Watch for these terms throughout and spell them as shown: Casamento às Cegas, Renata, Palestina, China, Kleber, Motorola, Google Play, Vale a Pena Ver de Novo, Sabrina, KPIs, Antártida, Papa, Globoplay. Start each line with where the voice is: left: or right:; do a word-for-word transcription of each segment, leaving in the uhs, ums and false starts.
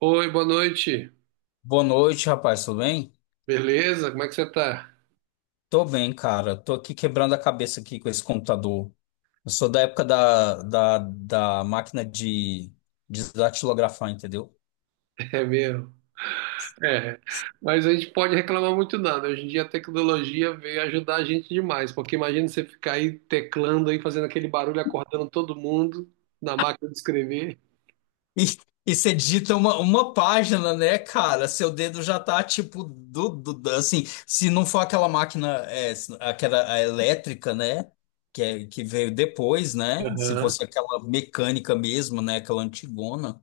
right: Oi, boa noite.
left: Boa noite, rapaz, tudo bem?
right: Beleza? Como é que você tá?
left: Tô bem, cara. Tô aqui quebrando a cabeça aqui com esse computador. Eu sou da época da, da, da máquina de, de datilografar, entendeu?
right: É mesmo. É. Mas a gente pode reclamar muito nada. Hoje em dia a tecnologia veio ajudar a gente demais, porque imagina você ficar aí teclando aí, fazendo aquele barulho, acordando todo mundo na máquina de escrever.
left: E, e você digita uma, uma página, né, cara? Seu dedo já tá tipo do, do- do- assim, se não for aquela máquina, é, se- aquela a elétrica, né? Que, é- que veio depois, né? Se
right: Aham.
left: fosse aquela mecânica mesmo, né? Aquela antigona,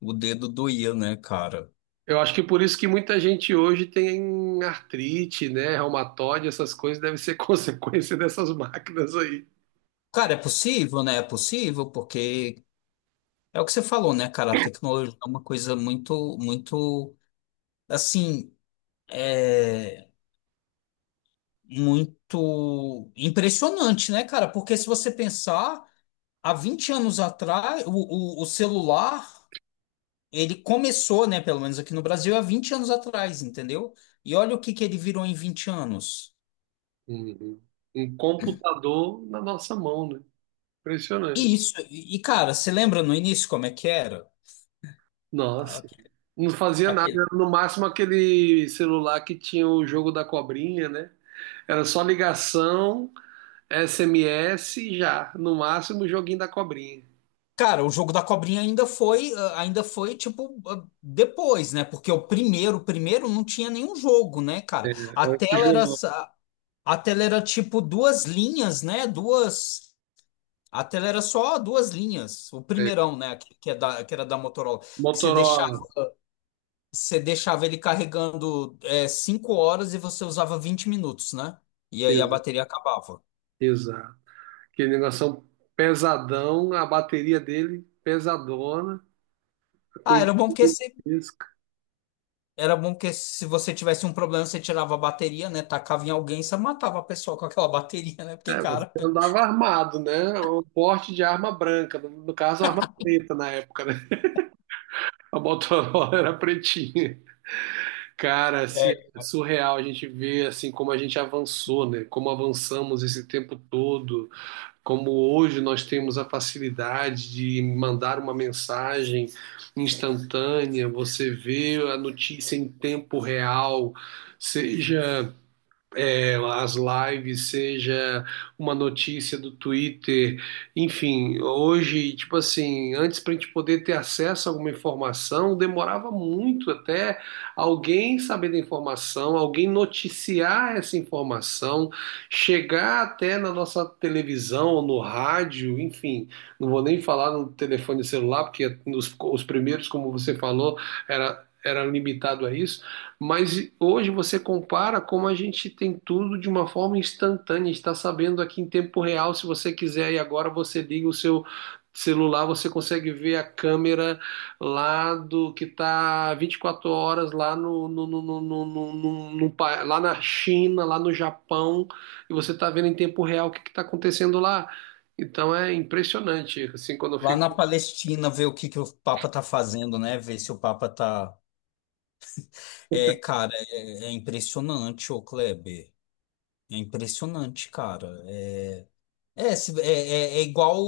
left: o dedo doía, né, cara?
right: Eu acho que por isso que muita gente hoje tem artrite, né, reumatoide, essas coisas devem ser consequência dessas máquinas aí.
left: Cara, é possível, né? É possível, porque é o que você falou, né, cara? A tecnologia é uma coisa muito, muito, assim, é muito impressionante, né, cara? Porque se você pensar, há vinte anos atrás, o, o, o celular, ele começou, né, pelo menos aqui no Brasil, há vinte anos atrás, entendeu? E olha o que que ele virou em vinte anos.
right: Uhum. Um computador na nossa mão, né?
left: E
right: Impressionante.
left: isso, e, e, cara, você lembra no início como é que era?
right: Nossa, não fazia nada,
left: Aquele
right: era no máximo aquele celular que tinha o jogo da cobrinha, né? Era só ligação, S M S e já, no máximo o joguinho da cobrinha.
left: Cara, o jogo da cobrinha ainda foi, ah, ainda foi tipo ah, depois, né? Porque o primeiro, o primeiro não tinha nenhum jogo, né,
right: É,
left: cara? A
right: era
left: tela era
right: tijolão,
left: sa- a tela era tipo duas linhas, né? Duas A tela era só duas linhas. O
right: é.
left: primeirão, né, que, que é da, que era da Motorola, que você deixava,
right: Motorola,
left: você deixava ele carregando é, cinco horas e você usava vinte minutos, né? E aí a
right: exa-
left: bateria acabava.
right: exato. Aquele negócio pesadão, a bateria dele pesadona,
left: Ah,
right: coisa
left: era bom porque você
right: disso.
left: Era bom que se você tivesse um problema, você tirava a bateria, né? Tacava em alguém, você matava a pessoa com aquela bateria, né? Porque,
right: É, você
left: cara,
right: andava armado, né? Um porte de arma branca, no no caso, arma preta na época, né? A Motorola era pretinha. Cara, assim, é
left: É,
right: surreal a gente ver assim como a gente avançou, né? Como avançamos esse tempo todo, como hoje nós temos a facilidade de mandar uma mensagem instantânea, você vê a notícia em tempo real, seja tela, as lives, seja uma notícia do Twitter, enfim, hoje, tipo assim, antes para a gente poder ter acesso a alguma informação, demorava muito até alguém saber da informação, alguém noticiar essa informação, chegar até na nossa televisão ou no rádio, enfim, não vou nem falar no telefone celular, porque os, os primeiros, como você falou, era, era limitado a isso. Mas hoje você compara como a gente tem tudo de uma forma instantânea, está sabendo aqui em tempo real, se você quiser e agora você liga o seu celular, você consegue ver a câmera lá do que está vinte e quatro horas lá no, no, no, no, no, no- no- no pa- lá na China, lá no Japão, e você está vendo em tempo real o que está acontecendo lá. Então é impressionante, assim, quando eu
left: lá na Palestina, ver o que que o Papa tá fazendo, né? Ver se o Papa tá. É, cara, é, é impressionante, ô Kleber. É impressionante, cara. É, É, se- é, é, é igual,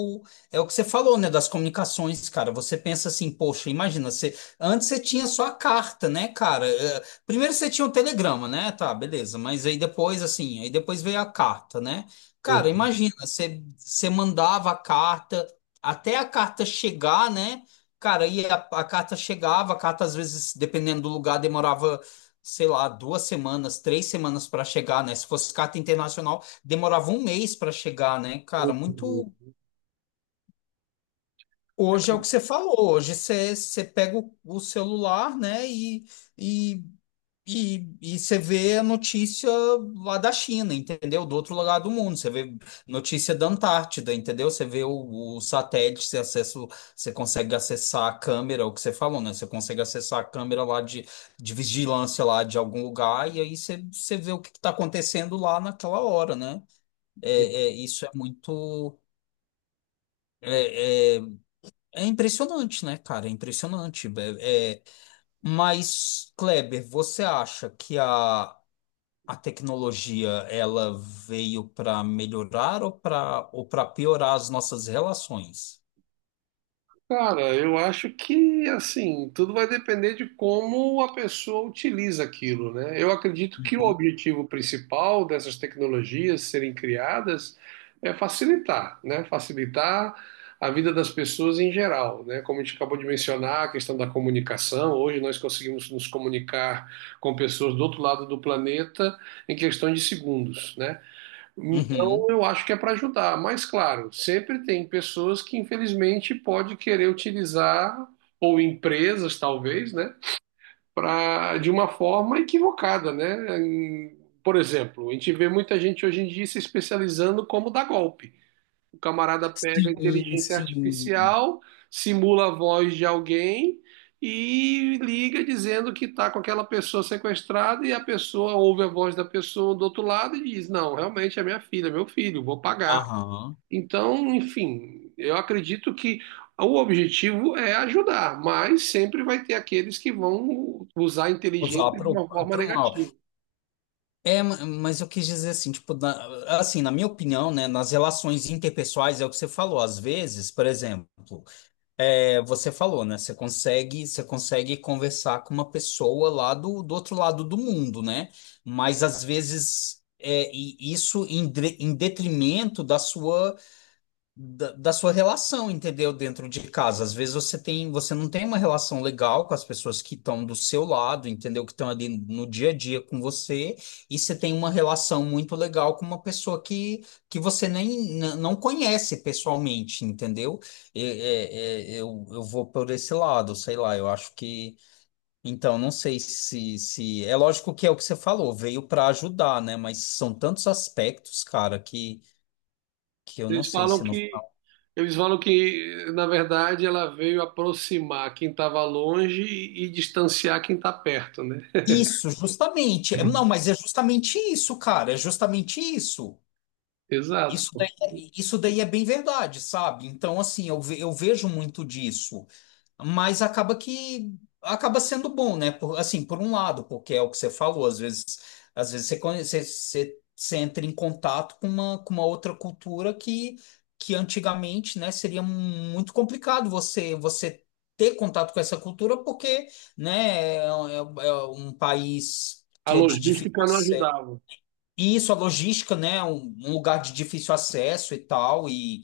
left: é o que você falou, né, das comunicações, cara. Você pensa assim, poxa, imagina, você, antes você tinha só a carta, né, cara? É, primeiro você tinha o telegrama, né? Tá, beleza, mas aí depois, assim, aí depois veio a carta, né? Cara, imagina, você, você mandava a carta, até a carta chegar, né? Cara, e a, a carta chegava, a carta às vezes, dependendo do lugar, demorava, sei lá, duas semanas, três semanas para chegar, né? Se fosse carta internacional demorava um mês para chegar, né, cara?
right: fico.
left: Muito. Hoje é o que você falou. Hoje você, você pega o, o celular, né, e, e, e, e você vê a notícia lá da China, entendeu? Do outro lado do mundo. Você vê notícia da Antártida, entendeu? Você vê o, o satélite, você, acessa, o- você consegue acessar a câmera, o que você falou, né? Você consegue acessar a câmera lá de, de vigilância lá de algum lugar, e aí você, você vê o que está acontecendo lá naquela hora, né? É, é, isso é muito. É, é, é impressionante, né, cara? É impressionante. É, é- mas, Kleber, você acha que a, a tecnologia ela veio para melhorar ou para ou para piorar as nossas relações?
right: Cara, eu acho que assim, tudo vai depender de como a pessoa utiliza aquilo, né? Eu acredito que o
left: Uhum.
right: objetivo principal dessas tecnologias serem criadas é facilitar, né? Facilitar a vida das pessoas em geral, né? Como a gente acabou de mencionar, a questão da comunicação, hoje nós conseguimos nos comunicar com pessoas do outro lado do planeta em questão de segundos, né? Então,
left: Uhum.
right: eu acho que é para ajudar, mas claro, sempre tem pessoas que infelizmente pode querer utilizar ou empresas talvez, né, para de uma forma equivocada, né? Em- Por exemplo, a gente vê muita gente hoje em dia se especializando como dar golpe. O camarada pega a
left: Sim,
right: inteligência
left: sim.
right: artificial, simula a voz de alguém e liga dizendo que está com aquela pessoa sequestrada e a pessoa ouve a voz da pessoa do outro lado e diz: Não, realmente é minha filha, é meu filho, vou pagar.
left: Aham.
right: Então, enfim, eu acredito que o objetivo é ajudar, mas sempre vai ter aqueles que vão usar a
left: Usar
right: inteligência de
left: para
right: uma forma
left: o mal.
right: negativa.
left: É, ma- mas eu quis dizer assim, tipo, na, assim, na minha opinião, né, nas relações interpessoais é o que você falou, às vezes, por exemplo. É, você falou, né? Você consegue, você consegue conversar com uma pessoa lá do, do outro lado do mundo, né? Mas às vezes é, e isso em, dre- em detrimento da sua da, da sua relação, entendeu? Dentro de casa. Às vezes você tem, você não tem uma relação legal com as pessoas que estão do seu lado, entendeu? Que estão ali no dia a dia com você, e você tem uma relação muito legal com uma pessoa que, que você nem n- não conhece pessoalmente, entendeu? E- é- é- eu, eu vou por esse lado, sei lá, eu acho que. Então, não sei se, se. É lógico que é o que você falou, veio para ajudar, né? Mas são tantos aspectos, cara, que, que eu não
right: Eles
left: sei
right: falam
left: se não.
right: que Eles falam que, na verdade, ela veio aproximar quem estava longe e, e distanciar quem está perto, né?
left: Isso, justamente. É, não, mas é justamente isso, cara. É justamente isso. Isso daí,
right: Exato.
left: é- isso daí é bem verdade, sabe? Então, assim, eu, ve- eu vejo muito disso, mas acaba que acaba sendo bom, né? Por, assim, por um lado, porque é o que você falou, às vezes, às vezes, você, conhe- você, você, você entra em contato com uma, com uma outra cultura que, que antigamente, né, seria muito complicado você, você ter contato com essa cultura, porque, né, é, é- é um país
right: A
left: que é de difícil
right: logística não
left: acesso.
right: ajudava.
left: E isso, a logística, né, é um, um lugar de difícil acesso e tal, e,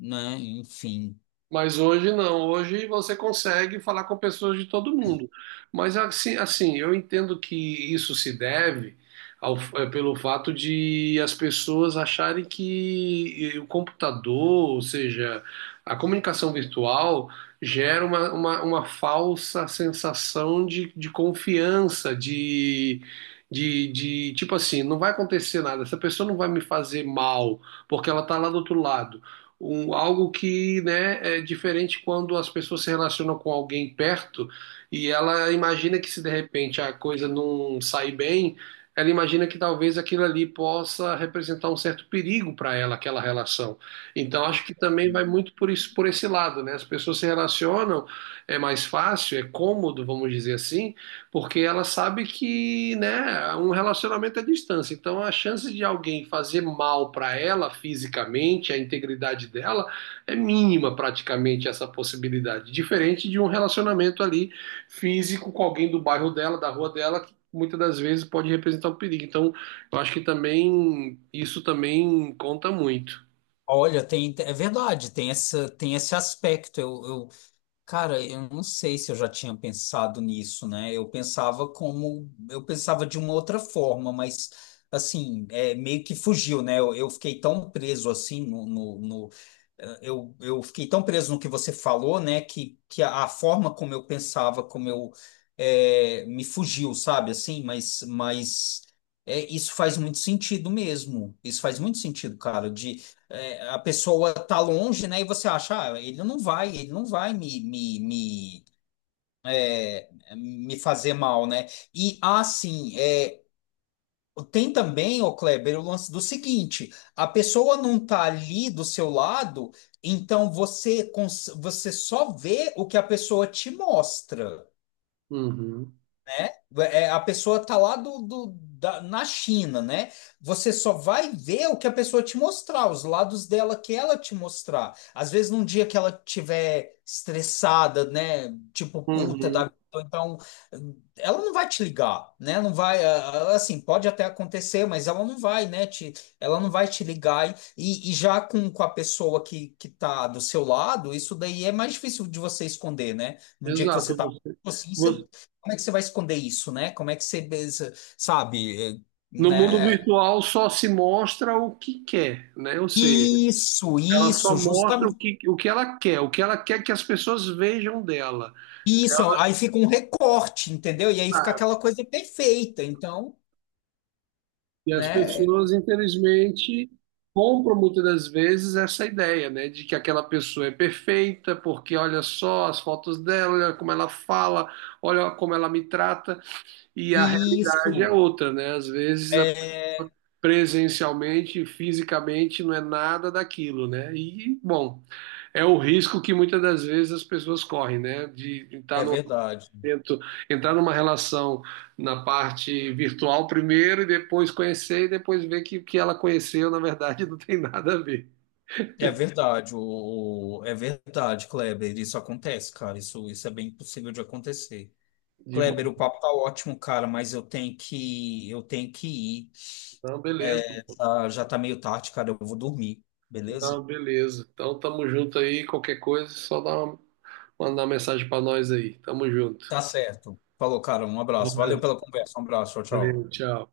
left: né, enfim.
right: Mas hoje não, hoje você consegue falar com pessoas de todo mundo. Mas assim, assim, eu entendo que isso se deve ao- eh, pelo fato de as pessoas acharem que eh, o computador, ou seja, a comunicação virtual, gera uma, uma, uma falsa sensação de, de confiança, de, de, de tipo assim, não vai acontecer nada, essa pessoa não vai me fazer mal, porque ela está lá do outro lado um, algo que, né, é diferente quando as pessoas se relacionam com alguém perto e ela imagina que se de repente a coisa não sair bem, ela imagina que talvez aquilo ali possa representar um certo perigo para ela, aquela relação. Então acho que também vai muito por isso, por esse lado, né? As pessoas se relacionam, é mais fácil, é cômodo, vamos dizer assim, porque ela sabe que, né, um relacionamento é distância. Então a chance de alguém fazer mal para ela fisicamente, a integridade dela, é mínima praticamente essa possibilidade. Diferente de um relacionamento ali físico com alguém do bairro dela, da rua dela, que muitas das vezes pode representar um perigo. Então eu acho que também isso também conta muito.
left: Olha, tem, é verdade, tem essa, tem esse aspecto. Eu, eu- cara, eu não sei se eu já tinha pensado nisso, né? Eu pensava como, eu pensava de uma outra forma, mas assim, é, meio que fugiu, né? Eu, eu fiquei tão preso assim no, no, no- eh, eu, eu fiquei tão preso no que você falou, né? Que, que a, a forma como eu pensava, como eu eh, me fugiu, sabe? Assim, mas, mas é, isso faz muito sentido mesmo. Isso faz muito sentido, cara. É, a pessoa tá longe, né? E você acha, ah, ele não vai, ele não vai me, me, me, me fazer mal, né? E assim, é, tem também, ô Kleber, o lance do seguinte: a pessoa não tá ali do seu lado, então você, cons- você só vê o que a pessoa te mostra.
right: Uhum.
left: Né? É, a pessoa tá lá do, do- da- na China, né? Você só vai ver o que a pessoa te mostrar, os lados dela que ela te mostrar. Às vezes, num dia que ela tiver estressada, né? Tipo, puta da
right: Uhum.
left: vida, ou então ela não vai te ligar, né? Não vai, ah, ah, assim, pode até acontecer, mas ela não vai, né? Te, ela não vai te ligar. E, e já com, com a pessoa que, que tá do seu lado, isso daí é mais difícil de você esconder, né? Num dia que você
right: Exato.
left: tá
right: Você,
left: assim, você
right: você-
left: como é que você vai esconder isso, né? Como é que você, sabe,
right: no mundo
left: né?
right: virtual só se mostra o que quer, né? Ou seja,
left: Isso,
right: ela só
left: isso,
right: mostra o
left: justamente
right: que, o que ela quer, o que ela quer que as pessoas vejam dela.
left: isso. Aí fica um recorte, entendeu? E aí fica
right: Ela-
left: aquela coisa perfeita. Então,
right: E as
left: né?
right: pessoas, infelizmente, compram muitas das vezes essa ideia, né, de que aquela pessoa é perfeita, porque olha só as fotos dela, olha como ela fala, olha como ela me trata, e a realidade é
left: Isso.
right: outra, né? Às vezes, a-
left: É,
right: presencialmente, fisicamente, não é nada daquilo, né? E, bom, é o risco que muitas das vezes as pessoas correm, né, de estar
left: é
right: no
left: verdade.
right: tento entrar numa relação na parte virtual primeiro e depois conhecer e depois ver que o que ela conheceu, na verdade, não tem nada a ver.
left: É verdade, o, o- é verdade, Kleber. Isso acontece, cara. Isso, isso é bem possível de acontecer.
right: De mão.
left: Kleber, o papo tá ótimo, cara, mas eu tenho que, eu tenho que ir.
right: Não, beleza.
left: Ah, já tá meio tarde, cara. Eu vou dormir, beleza?
right: Então beleza. Então tamo junto aí, qualquer coisa, só dá uma, mandar uma mensagem para nós aí. Tamo junto.
left: Tá certo. Falou, cara. Um
right: Um
left: abraço. Valeu
right: abraço.
left: pela conversa. Um abraço. Tchau,
right: Valeu,
left: tchau.
right: tchau.